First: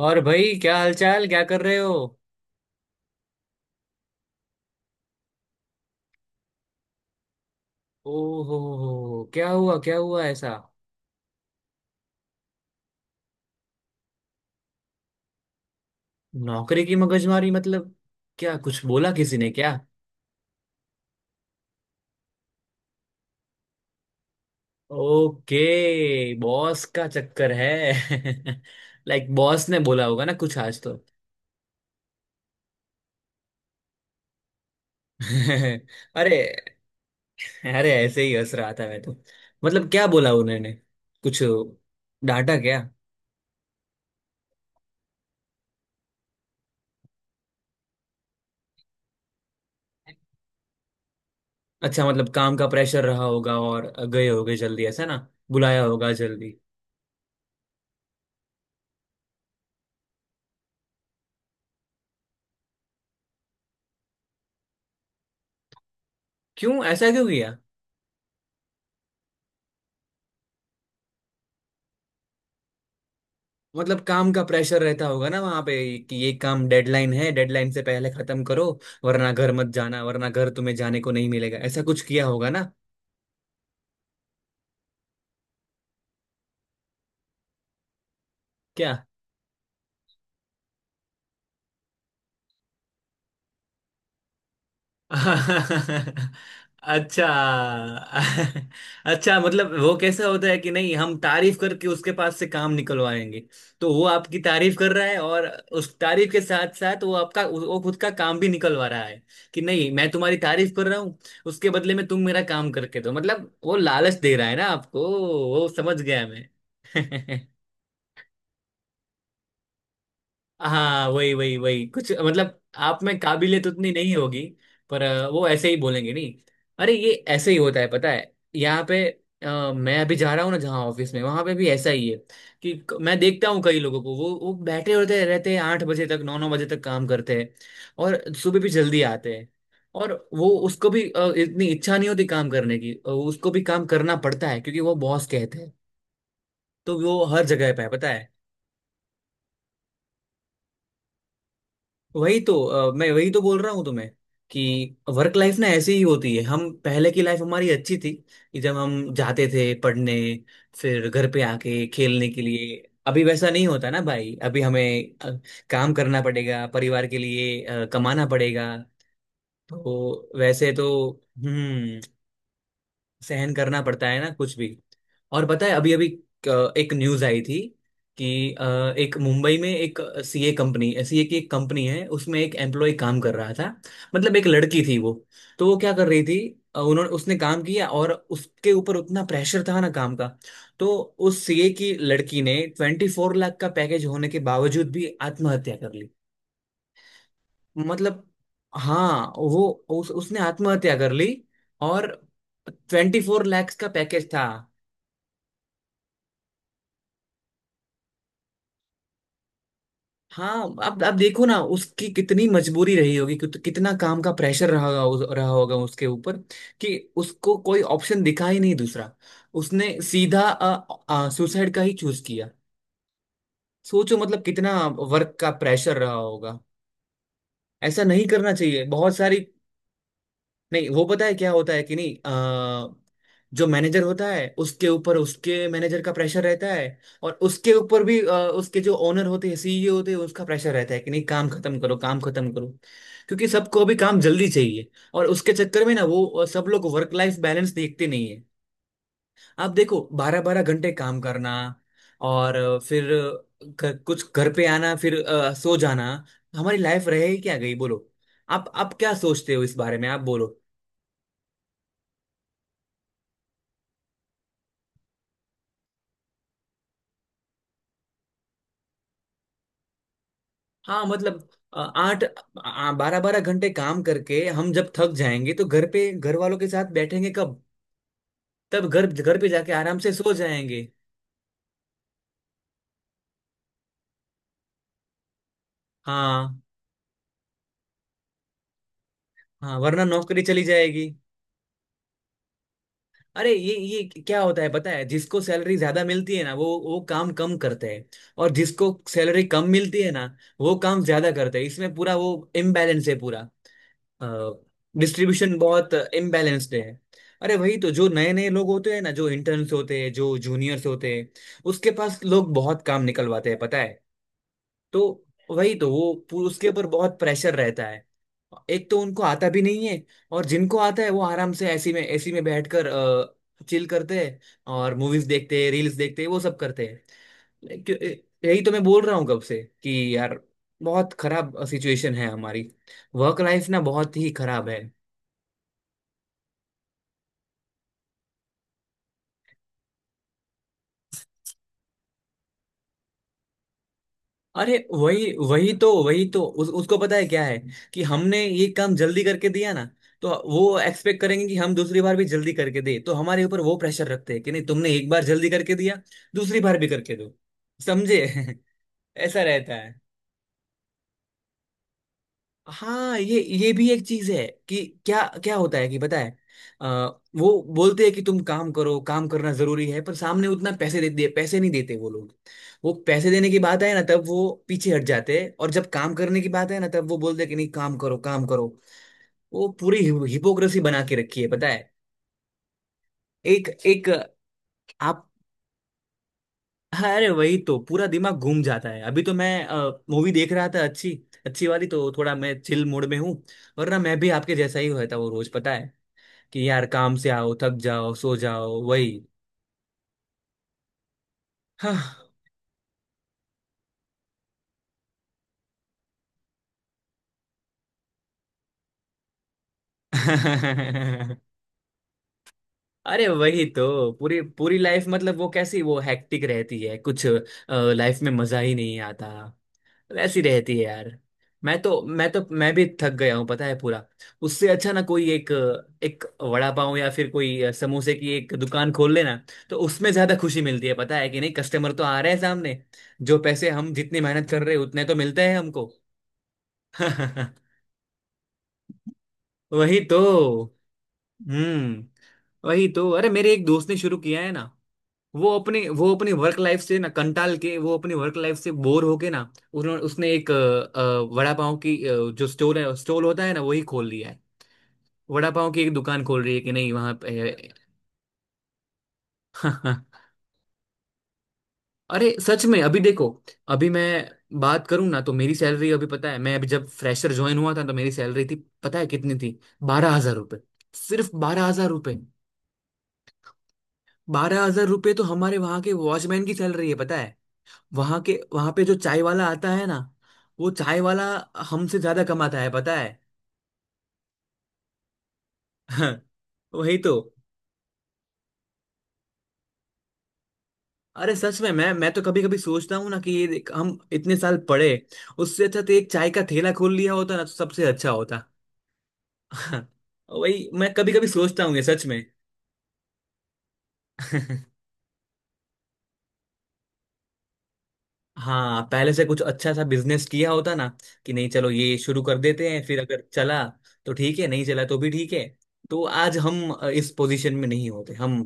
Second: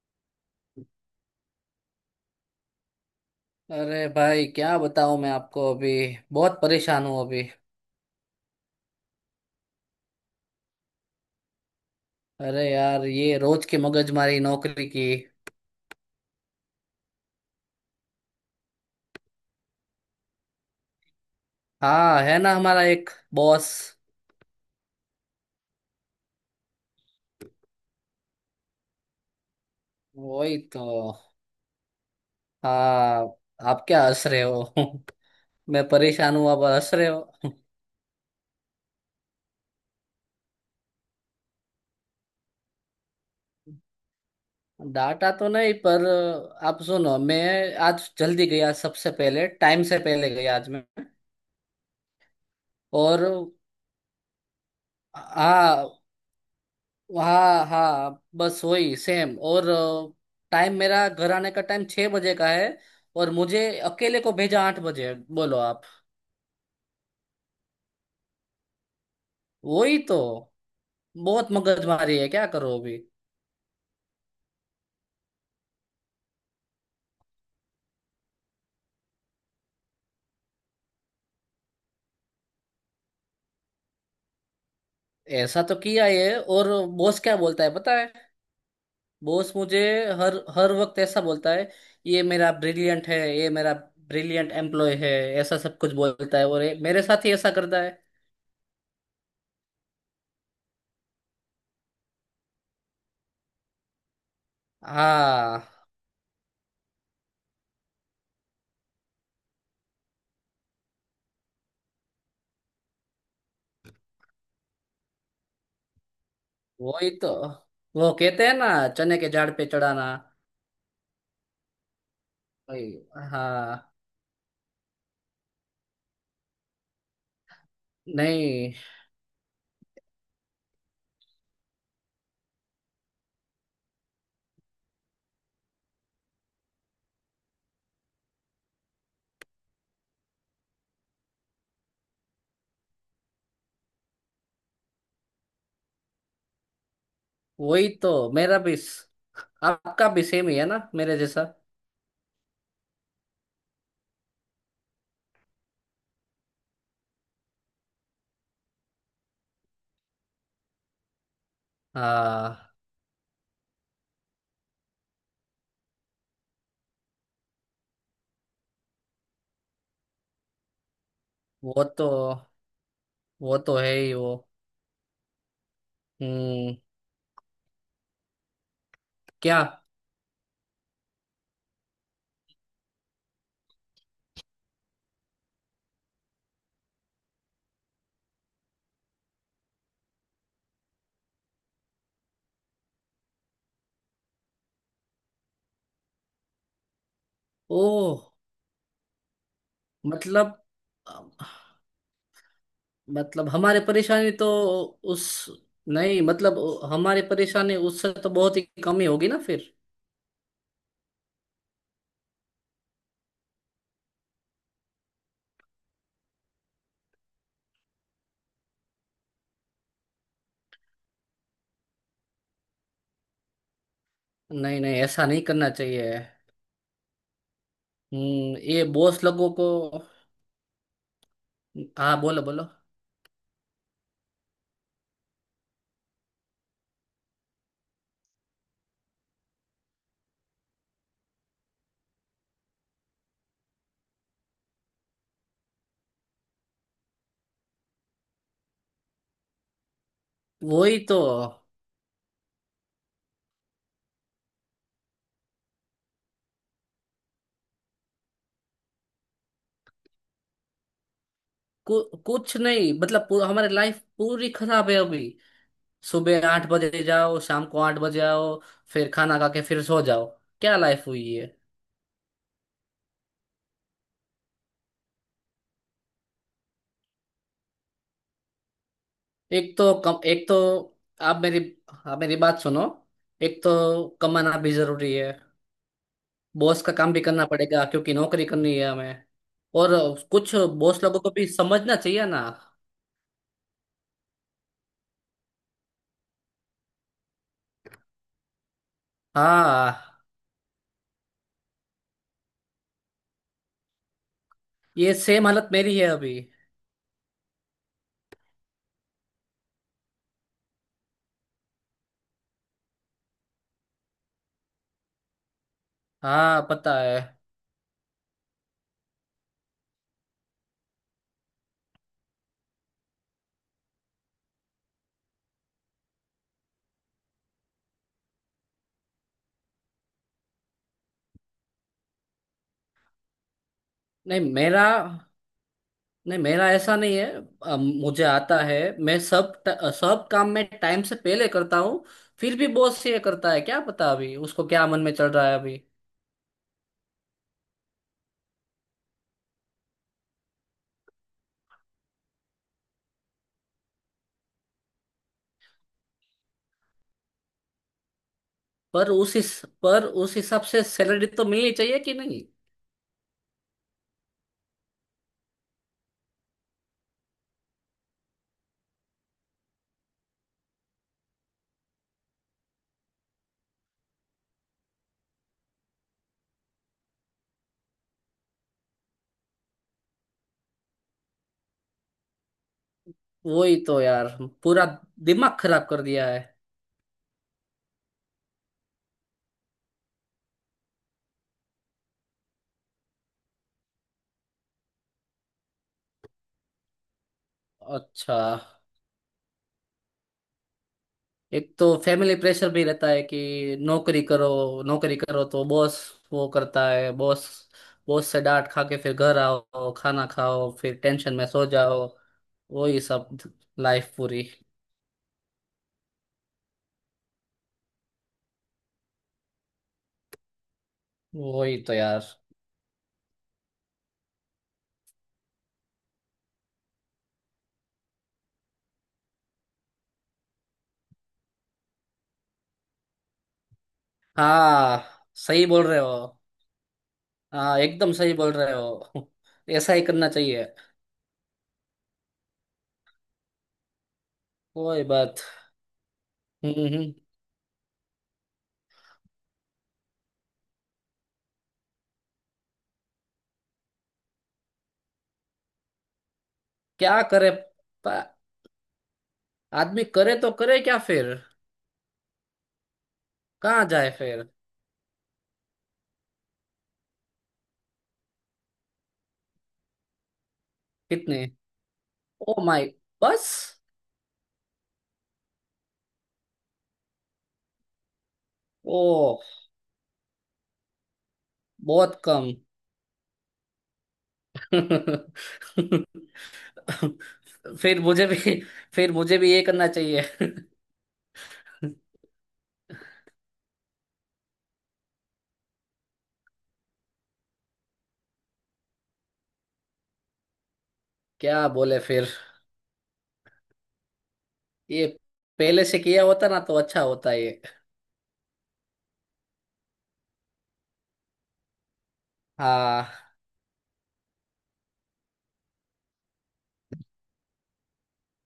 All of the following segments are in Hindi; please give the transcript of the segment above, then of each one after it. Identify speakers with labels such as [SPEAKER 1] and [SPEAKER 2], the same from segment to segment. [SPEAKER 1] और भाई क्या हालचाल, क्या कर रहे हो।
[SPEAKER 2] अरे भाई क्या बताऊं मैं आपको अभी। बहुत परेशान हूँ अभी।
[SPEAKER 1] ओहो हो, क्या हुआ? क्या हुआ ऐसा?
[SPEAKER 2] अरे यार ये रोज की मगजमारी नौकरी की।
[SPEAKER 1] नौकरी की मगजमारी मतलब? क्या कुछ बोला किसी ने क्या?
[SPEAKER 2] हाँ है ना हमारा एक बॉस।
[SPEAKER 1] ओके, बॉस का चक्कर है। लाइक बॉस ने बोला होगा ना कुछ
[SPEAKER 2] वही
[SPEAKER 1] आज
[SPEAKER 2] तो।
[SPEAKER 1] तो।
[SPEAKER 2] हाँ। आप क्या हंस रहे हो? मैं परेशान
[SPEAKER 1] अरे।
[SPEAKER 2] हूँ, आप हंस रहे हो।
[SPEAKER 1] अरे, ऐसे ही हंस रहा था मैं तो। मतलब क्या बोला उन्होंने कुछ? डांटा क्या?
[SPEAKER 2] डाटा तो नहीं पर आप सुनो। मैं आज जल्दी गया, सबसे पहले, टाइम से पहले गया आज मैं।
[SPEAKER 1] अच्छा, मतलब काम का प्रेशर रहा
[SPEAKER 2] और
[SPEAKER 1] होगा और गए होगे जल्दी, ऐसा ना? बुलाया
[SPEAKER 2] हाँ,
[SPEAKER 1] होगा जल्दी।
[SPEAKER 2] हाँ बस वही सेम। और टाइम, मेरा घर आने का टाइम 6 बजे का है, और मुझे अकेले को भेजा 8 बजे, बोलो आप।
[SPEAKER 1] क्यों? ऐसा क्यों किया?
[SPEAKER 2] वही तो, बहुत मगजमारी है, क्या करो अभी।
[SPEAKER 1] मतलब काम का प्रेशर रहता होगा ना वहां पे। कि ये काम डेडलाइन है, डेडलाइन से पहले खत्म करो, वरना घर मत जाना, वरना घर तुम्हें जाने को नहीं मिलेगा, ऐसा कुछ किया होगा ना।
[SPEAKER 2] ऐसा तो किया ये। और बॉस क्या बोलता है पता है?
[SPEAKER 1] क्या?
[SPEAKER 2] बॉस मुझे हर हर वक्त ऐसा बोलता है, ये मेरा ब्रिलियंट है, ये मेरा ब्रिलियंट एम्प्लॉय है। ऐसा सब कुछ बोलता है, और ये मेरे
[SPEAKER 1] अच्छा।
[SPEAKER 2] साथ ही ऐसा करता है।
[SPEAKER 1] अच्छा मतलब वो कैसा होता है कि नहीं, हम तारीफ करके उसके पास से काम निकलवाएंगे, तो वो आपकी तारीफ कर रहा है, और
[SPEAKER 2] हाँ,
[SPEAKER 1] उस तारीफ के साथ साथ वो आपका, वो खुद का काम भी निकलवा रहा है। कि नहीं, मैं तुम्हारी तारीफ कर रहा हूँ, उसके बदले में तुम मेरा काम करके दो, मतलब वो लालच दे रहा है ना आपको। वो समझ गया
[SPEAKER 2] वही तो।
[SPEAKER 1] मैं।
[SPEAKER 2] वो कहते हैं ना, चने के झाड़ पे चढ़ाना।
[SPEAKER 1] हाँ, वही वही वही कुछ, मतलब
[SPEAKER 2] वही।
[SPEAKER 1] आप में काबिलियत उतनी
[SPEAKER 2] हाँ।
[SPEAKER 1] नहीं होगी, पर वो ऐसे ही बोलेंगे नहीं। अरे ये ऐसे ही होता है पता है
[SPEAKER 2] नहीं,
[SPEAKER 1] यहाँ पे। मैं अभी जा रहा हूँ ना जहाँ ऑफिस में, वहां पे भी ऐसा ही है। कि मैं देखता हूँ कई लोगों को, वो बैठे होते रहते हैं 8 बजे तक, 9 9 बजे तक काम करते हैं, और सुबह भी जल्दी आते हैं। और वो उसको भी इतनी इच्छा नहीं होती काम करने की, उसको भी काम करना पड़ता है, क्योंकि वो बॉस कहते हैं। तो वो हर जगह पे है
[SPEAKER 2] वही
[SPEAKER 1] पता है।
[SPEAKER 2] तो। आपका भी सेम ही है ना मेरे जैसा।
[SPEAKER 1] वही तो मैं वही तो बोल रहा हूँ तुम्हें। कि वर्क लाइफ ना ऐसी ही होती है, हम पहले की लाइफ हमारी अच्छी थी। कि जब हम जाते थे पढ़ने, फिर घर पे आके खेलने के
[SPEAKER 2] हाँ।
[SPEAKER 1] लिए। अभी वैसा नहीं होता ना भाई। अभी हमें, अ, काम करना पड़ेगा परिवार के लिए, कमाना पड़ेगा। तो वैसे तो,
[SPEAKER 2] वो
[SPEAKER 1] हम्म
[SPEAKER 2] तो,
[SPEAKER 1] सहन
[SPEAKER 2] वो तो
[SPEAKER 1] करना
[SPEAKER 2] है
[SPEAKER 1] पड़ता
[SPEAKER 2] ही
[SPEAKER 1] है ना
[SPEAKER 2] वो।
[SPEAKER 1] कुछ भी। और पता है, अभी अभी
[SPEAKER 2] हम्म।
[SPEAKER 1] एक न्यूज आई थी कि एक मुंबई
[SPEAKER 2] क्या?
[SPEAKER 1] में एक सीए कंपनी, सीए की एक कंपनी है, उसमें एक एम्प्लॉय काम कर रहा था। मतलब एक लड़की थी वो। तो वो क्या कर रही थी, अ, उन्होंने उसने काम किया, और उसके ऊपर उतना प्रेशर था ना काम का। तो उस सीए की लड़की ने 24 लाख का पैकेज होने के बावजूद भी आत्महत्या कर...
[SPEAKER 2] ओ।
[SPEAKER 1] मतलब, हाँ, वो उसने
[SPEAKER 2] मतलब।
[SPEAKER 1] आत्महत्या कर ली। और ट्वेंटी फोर
[SPEAKER 2] मतलब
[SPEAKER 1] लैक्स
[SPEAKER 2] हमारी
[SPEAKER 1] का पैकेज
[SPEAKER 2] परेशानी
[SPEAKER 1] था।
[SPEAKER 2] तो उस नहीं, मतलब हमारी परेशानी उससे तो बहुत ही कम ही होगी ना फिर।
[SPEAKER 1] हाँ, अब देखो ना, उसकी कितनी मजबूरी रही होगी, कितना काम का प्रेशर रहा होगा उसके ऊपर। कि उसको कोई ऑप्शन दिखा ही नहीं दूसरा, उसने सीधा सुसाइड का ही चूज किया। सोचो मतलब कितना
[SPEAKER 2] नहीं नहीं, ऐसा
[SPEAKER 1] वर्क
[SPEAKER 2] नहीं
[SPEAKER 1] का
[SPEAKER 2] करना
[SPEAKER 1] प्रेशर
[SPEAKER 2] चाहिए।
[SPEAKER 1] रहा होगा। ऐसा नहीं करना
[SPEAKER 2] हम्म,
[SPEAKER 1] चाहिए,
[SPEAKER 2] ये
[SPEAKER 1] बहुत
[SPEAKER 2] बॉस
[SPEAKER 1] सारी...
[SPEAKER 2] लोगों को।
[SPEAKER 1] नहीं, वो पता है क्या होता है कि नहीं,
[SPEAKER 2] हाँ, बोलो बोलो।
[SPEAKER 1] अ, जो मैनेजर होता है उसके ऊपर उसके मैनेजर का प्रेशर रहता है। और उसके ऊपर भी उसके जो ओनर होते हैं, सीईओ होते हैं, उसका प्रेशर रहता है कि नहीं काम खत्म करो, काम खत्म करो। क्योंकि सबको अभी काम जल्दी चाहिए, और उसके चक्कर में ना वो, सब लोग वर्क लाइफ बैलेंस देखते नहीं है। आप देखो, 12 12 घंटे
[SPEAKER 2] वही
[SPEAKER 1] काम
[SPEAKER 2] तो।
[SPEAKER 1] करना, और कुछ घर पे आना, फिर सो जाना। हमारी लाइफ रहे क्या, गई बोलो। आप क्या सोचते हो इस बारे में, आप बोलो।
[SPEAKER 2] कुछ नहीं, मतलब पूरा, हमारी लाइफ पूरी खराब है अभी। सुबह 8 बजे जाओ, शाम को 8 बजे आओ, फिर खाना खा के फिर सो जाओ। क्या
[SPEAKER 1] हाँ,
[SPEAKER 2] लाइफ हुई है।
[SPEAKER 1] मतलब अ, आठ 12 12 घंटे काम करके हम जब थक जाएंगे, तो घर पे घर वालों के साथ बैठेंगे कब? तब घर, घर पे जाके
[SPEAKER 2] एक तो
[SPEAKER 1] आराम से
[SPEAKER 2] कम,
[SPEAKER 1] सो
[SPEAKER 2] एक तो
[SPEAKER 1] जाएंगे।
[SPEAKER 2] आप मेरी आप मेरी बात सुनो। एक तो कमाना भी जरूरी है,
[SPEAKER 1] हाँ।
[SPEAKER 2] बॉस का काम भी करना पड़ेगा, क्योंकि नौकरी करनी है हमें।
[SPEAKER 1] हाँ,
[SPEAKER 2] और
[SPEAKER 1] वरना नौकरी
[SPEAKER 2] कुछ
[SPEAKER 1] चली
[SPEAKER 2] बॉस
[SPEAKER 1] जाएगी।
[SPEAKER 2] लोगों को भी समझना चाहिए ना।
[SPEAKER 1] अरे ये क्या होता है पता है, जिसको सैलरी ज्यादा मिलती है ना, वो काम कम करते हैं। और जिसको सैलरी कम मिलती है ना,
[SPEAKER 2] हाँ,
[SPEAKER 1] वो काम ज्यादा करते हैं। इसमें पूरा वो, इम्बैलेंस है, पूरा
[SPEAKER 2] ये सेम
[SPEAKER 1] डिस्ट्रीब्यूशन
[SPEAKER 2] हालत
[SPEAKER 1] बहुत
[SPEAKER 2] मेरी है अभी।
[SPEAKER 1] इम्बैलेंस्ड है। अरे वही तो, जो नए नए लोग होते हैं ना, जो इंटर्न्स होते हैं, जो जूनियर्स होते हैं, उसके पास लोग बहुत काम निकलवाते हैं पता है। तो वही तो वो,
[SPEAKER 2] हाँ
[SPEAKER 1] उसके ऊपर
[SPEAKER 2] पता है।
[SPEAKER 1] बहुत प्रेशर रहता है। एक तो उनको आता भी नहीं है, और जिनको आता है वो आराम से ऐसी में, ऐसी में बैठकर चिल करते हैं, और मूवीज देखते हैं, रील्स देखते हैं, वो सब करते हैं। यही तो मैं बोल रहा हूँ कब से कि यार, बहुत खराब सिचुएशन है हमारी। वर्क लाइफ ना बहुत ही
[SPEAKER 2] नहीं
[SPEAKER 1] खराब है।
[SPEAKER 2] मेरा, नहीं मेरा ऐसा नहीं है। मुझे आता है, मैं सब सब काम में टाइम से पहले करता हूँ। फिर भी बॉस ये करता है, क्या पता अभी उसको
[SPEAKER 1] अरे
[SPEAKER 2] क्या मन में चल
[SPEAKER 1] वही,
[SPEAKER 2] रहा है
[SPEAKER 1] वही
[SPEAKER 2] अभी।
[SPEAKER 1] तो, वही तो उसको पता है क्या है, कि हमने ये काम जल्दी करके दिया ना, तो वो एक्सपेक्ट करेंगे कि हम दूसरी बार भी जल्दी करके दे। तो हमारे ऊपर वो प्रेशर रखते हैं कि नहीं तुमने एक बार जल्दी करके दिया, दूसरी बार भी करके दो। समझे। ऐसा रहता।
[SPEAKER 2] पर उस हिसाब से सैलरी तो मिलनी चाहिए कि नहीं।
[SPEAKER 1] हाँ, ये भी एक चीज है कि क्या क्या होता है कि पता है, अ, वो बोलते हैं कि तुम काम करो, काम करना जरूरी है, पर सामने उतना पैसे दे, पैसे नहीं देते वो लोग। वो पैसे देने की बात आए ना, तब वो पीछे हट जाते हैं। और जब काम करने की बात है ना, तब वो बोलते हैं कि नहीं काम करो, काम करो। वो पूरी हिपोक्रेसी बना के रखी है पता है। एक
[SPEAKER 2] वही तो
[SPEAKER 1] एक।
[SPEAKER 2] यार, पूरा
[SPEAKER 1] आप।
[SPEAKER 2] दिमाग खराब कर दिया है।
[SPEAKER 1] अरे वही तो, पूरा दिमाग घूम जाता है। अभी तो मैं मूवी देख रहा था, अच्छी, अच्छी वाली, तो थोड़ा मैं चिल मूड में हूँ। वरना मैं भी आपके जैसा ही होता, वो रोज पता है कि यार, काम से आओ, थक जाओ, सो
[SPEAKER 2] अच्छा,
[SPEAKER 1] जाओ, वही।
[SPEAKER 2] एक तो
[SPEAKER 1] हाँ।
[SPEAKER 2] फैमिली प्रेशर भी रहता है कि नौकरी करो। नौकरी करो, तो बॉस वो करता है। बॉस, बॉस से डांट खा के फिर घर आओ, खाना खाओ, फिर टेंशन में सो जाओ। वही
[SPEAKER 1] अरे
[SPEAKER 2] सब।
[SPEAKER 1] वही तो
[SPEAKER 2] लाइफ
[SPEAKER 1] पूरी,
[SPEAKER 2] पूरी।
[SPEAKER 1] पूरी लाइफ, मतलब वो कैसी, वो हैक्टिक रहती है कुछ। लाइफ में मजा ही नहीं आता, वैसी रहती है यार।
[SPEAKER 2] वही तो यार।
[SPEAKER 1] मैं भी थक गया हूँ पता है पूरा। उससे अच्छा ना कोई एक, एक वड़ा पाव या फिर कोई समोसे की एक दुकान खोल लेना। तो उसमें ज्यादा खुशी मिलती है, पता है कि नहीं, कस्टमर तो आ रहे हैं सामने, जो पैसे हम जितनी मेहनत कर रहे हैं
[SPEAKER 2] हाँ,
[SPEAKER 1] उतने तो मिलते हैं
[SPEAKER 2] सही
[SPEAKER 1] हमको।
[SPEAKER 2] बोल रहे हो। हाँ एकदम सही बोल रहे हो। ऐसा
[SPEAKER 1] वही
[SPEAKER 2] ही
[SPEAKER 1] तो।
[SPEAKER 2] करना चाहिए।
[SPEAKER 1] हम्म, वही तो। अरे मेरे एक दोस्त ने शुरू किया है ना,
[SPEAKER 2] कोई बात।
[SPEAKER 1] वो अपनी वर्क लाइफ
[SPEAKER 2] हम्म।
[SPEAKER 1] से ना
[SPEAKER 2] हम्म।
[SPEAKER 1] कंटाल के, वो अपनी वर्क लाइफ से बोर होके ना, उन्होंने उसने एक, वड़ा पाव की, जो स्टोर है, स्टॉल होता है ना, वही खोल लिया है। वड़ा पाव की एक दुकान खोल रही है कि नहीं वहां
[SPEAKER 2] क्या करे?
[SPEAKER 1] पे।
[SPEAKER 2] प- आदमी करे तो करे क्या फिर,
[SPEAKER 1] अरे सच में, अभी देखो,
[SPEAKER 2] कहाँ
[SPEAKER 1] अभी मैं
[SPEAKER 2] जाए फिर।
[SPEAKER 1] बात करूं ना, तो मेरी सैलरी, अभी पता है, मैं अभी जब फ्रेशर ज्वाइन हुआ था, तो मेरी सैलरी थी, पता है कितनी थी? 12 हजार रुपये। सिर्फ
[SPEAKER 2] कितने?
[SPEAKER 1] 12 हजार रुपये।
[SPEAKER 2] Oh my. बस?
[SPEAKER 1] बारह हजार रुपये तो हमारे वहां के वॉचमैन की सैलरी है पता है। वहां के, वहां पे जो
[SPEAKER 2] ओ,
[SPEAKER 1] चाय वाला आता है ना, वो चाय वाला हमसे
[SPEAKER 2] बहुत
[SPEAKER 1] ज्यादा
[SPEAKER 2] कम।
[SPEAKER 1] कमाता है पता है। वही तो।
[SPEAKER 2] फिर मुझे भी, फिर मुझे भी ये करना चाहिए।
[SPEAKER 1] अरे सच में, मैं तो कभी कभी सोचता हूँ ना कि ये देख, हम इतने साल पढ़े, उससे अच्छा तो एक चाय का ठेला खोल लिया होता ना, तो सबसे अच्छा होता। वही मैं कभी कभी सोचता
[SPEAKER 2] क्या
[SPEAKER 1] हूँ, ये
[SPEAKER 2] बोले
[SPEAKER 1] सच में।
[SPEAKER 2] फिर। ये पहले से किया होता ना तो अच्छा होता ये।
[SPEAKER 1] हाँ, पहले से कुछ अच्छा सा बिजनेस किया होता ना, कि नहीं चलो ये शुरू कर देते हैं, फिर अगर
[SPEAKER 2] हाँ।
[SPEAKER 1] चला तो ठीक है, नहीं चला तो भी ठीक है। तो आज हम इस पोजीशन में नहीं होते, हम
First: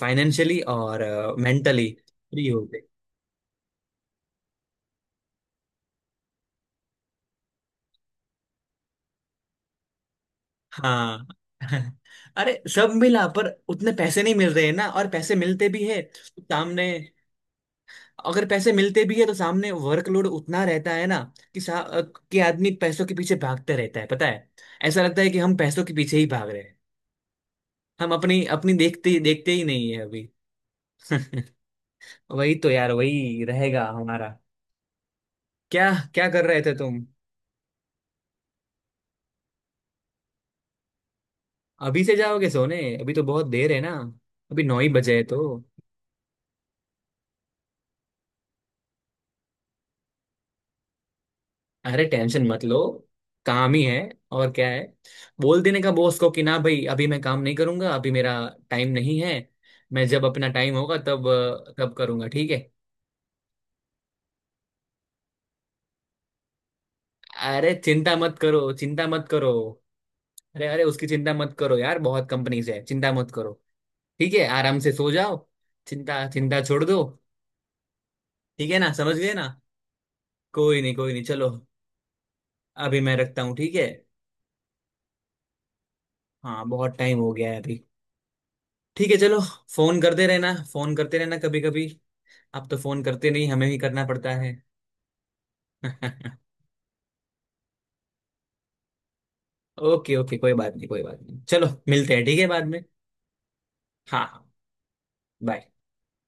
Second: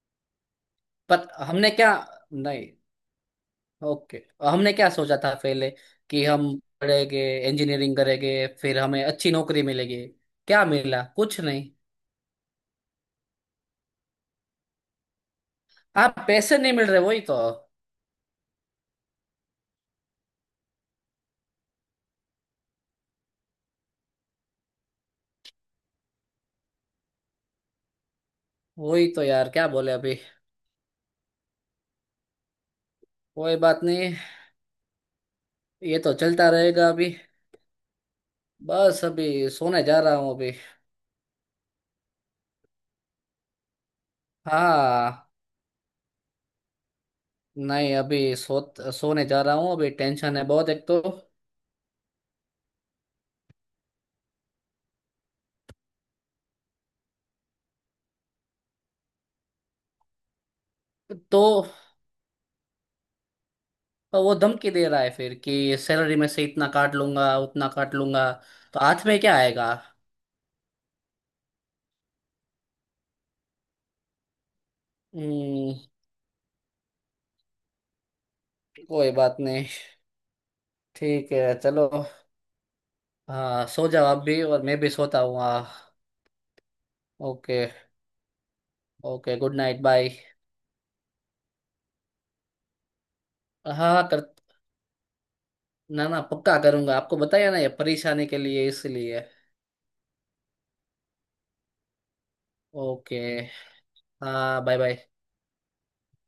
[SPEAKER 1] फाइनेंशियली और
[SPEAKER 2] पर हमने
[SPEAKER 1] मेंटली
[SPEAKER 2] क्या,
[SPEAKER 1] फ्री
[SPEAKER 2] नहीं,
[SPEAKER 1] होते।
[SPEAKER 2] ओके, हमने क्या सोचा था पहले? कि हम पढ़ेंगे, इंजीनियरिंग करेंगे, फिर हमें अच्छी नौकरी मिलेगी। क्या मिला?
[SPEAKER 1] हाँ।
[SPEAKER 2] कुछ नहीं।
[SPEAKER 1] अरे सब मिला, पर उतने पैसे नहीं मिल रहे हैं ना। और पैसे मिलते भी है
[SPEAKER 2] हाँ,
[SPEAKER 1] तो
[SPEAKER 2] पैसे नहीं मिल
[SPEAKER 1] सामने,
[SPEAKER 2] रहे, वही तो।
[SPEAKER 1] अगर पैसे मिलते भी है तो सामने वर्कलोड उतना रहता है ना, कि कि आदमी पैसों के पीछे भागते रहता है पता है। ऐसा लगता है कि हम पैसों के पीछे ही भाग रहे हैं, हम अपनी, अपनी
[SPEAKER 2] वही
[SPEAKER 1] देखते
[SPEAKER 2] तो यार,
[SPEAKER 1] देखते ही
[SPEAKER 2] क्या
[SPEAKER 1] नहीं
[SPEAKER 2] बोले
[SPEAKER 1] है
[SPEAKER 2] अभी।
[SPEAKER 1] अभी। वही तो यार, वही
[SPEAKER 2] कोई बात
[SPEAKER 1] रहेगा
[SPEAKER 2] नहीं,
[SPEAKER 1] हमारा। क्या
[SPEAKER 2] ये तो
[SPEAKER 1] क्या कर
[SPEAKER 2] चलता
[SPEAKER 1] रहे थे
[SPEAKER 2] रहेगा
[SPEAKER 1] तुम?
[SPEAKER 2] अभी। बस अभी सोने जा रहा हूँ अभी।
[SPEAKER 1] अभी से जाओगे सोने? अभी तो बहुत देर है ना, अभी 9 ही बजे है
[SPEAKER 2] हाँ।
[SPEAKER 1] तो।
[SPEAKER 2] नहीं, अभी सोने जा रहा हूँ अभी, टेंशन है बहुत, एक तो।
[SPEAKER 1] अरे टेंशन मत लो, काम ही है, और क्या है? बोल देने का बॉस को कि ना भाई, अभी मैं काम नहीं करूंगा, अभी मेरा टाइम नहीं है। मैं जब अपना टाइम होगा, तब
[SPEAKER 2] तो
[SPEAKER 1] तब करूंगा, ठीक है।
[SPEAKER 2] तो वो धमकी दे रहा है फिर कि सैलरी में से इतना काट लूंगा, उतना
[SPEAKER 1] अरे
[SPEAKER 2] काट
[SPEAKER 1] चिंता
[SPEAKER 2] लूंगा।
[SPEAKER 1] मत करो,
[SPEAKER 2] तो
[SPEAKER 1] चिंता
[SPEAKER 2] हाथ में
[SPEAKER 1] मत
[SPEAKER 2] क्या
[SPEAKER 1] करो।
[SPEAKER 2] आएगा।
[SPEAKER 1] अरे अरे, उसकी चिंता मत करो यार, बहुत कंपनीज है, चिंता मत करो। ठीक है, आराम से सो जाओ।
[SPEAKER 2] हम्म।
[SPEAKER 1] चिंता, चिंता छोड़ दो। ठीक है ना,
[SPEAKER 2] कोई
[SPEAKER 1] समझ गए
[SPEAKER 2] बात
[SPEAKER 1] ना।
[SPEAKER 2] नहीं।
[SPEAKER 1] कोई नहीं, कोई नहीं,
[SPEAKER 2] ठीक
[SPEAKER 1] चलो।
[SPEAKER 2] है चलो।
[SPEAKER 1] अभी मैं रखता हूँ,
[SPEAKER 2] हाँ,
[SPEAKER 1] ठीक है।
[SPEAKER 2] सो जाओ आप भी, और मैं भी सोता हूँ। हाँ,
[SPEAKER 1] हाँ, बहुत टाइम हो गया
[SPEAKER 2] ओके।
[SPEAKER 1] है अभी। ठीक है,
[SPEAKER 2] ओके,
[SPEAKER 1] चलो।
[SPEAKER 2] Good night,
[SPEAKER 1] phone
[SPEAKER 2] bye.
[SPEAKER 1] करते रहना, फोन करते रहना कभी कभी। आप तो फोन करते नहीं, हमें
[SPEAKER 2] हाँ
[SPEAKER 1] ही
[SPEAKER 2] हाँ,
[SPEAKER 1] करना
[SPEAKER 2] कर,
[SPEAKER 1] पड़ता है।
[SPEAKER 2] ना ना, पक्का करूंगा, आपको बताया ना ये परेशानी के लिए इसलिए।
[SPEAKER 1] ओके ओके, कोई बात नहीं, कोई बात नहीं, चलो मिलते हैं ठीक है बाद में।
[SPEAKER 2] ओके।
[SPEAKER 1] हाँ हाँ।
[SPEAKER 2] हाँ, बाय बाय।
[SPEAKER 1] बाय।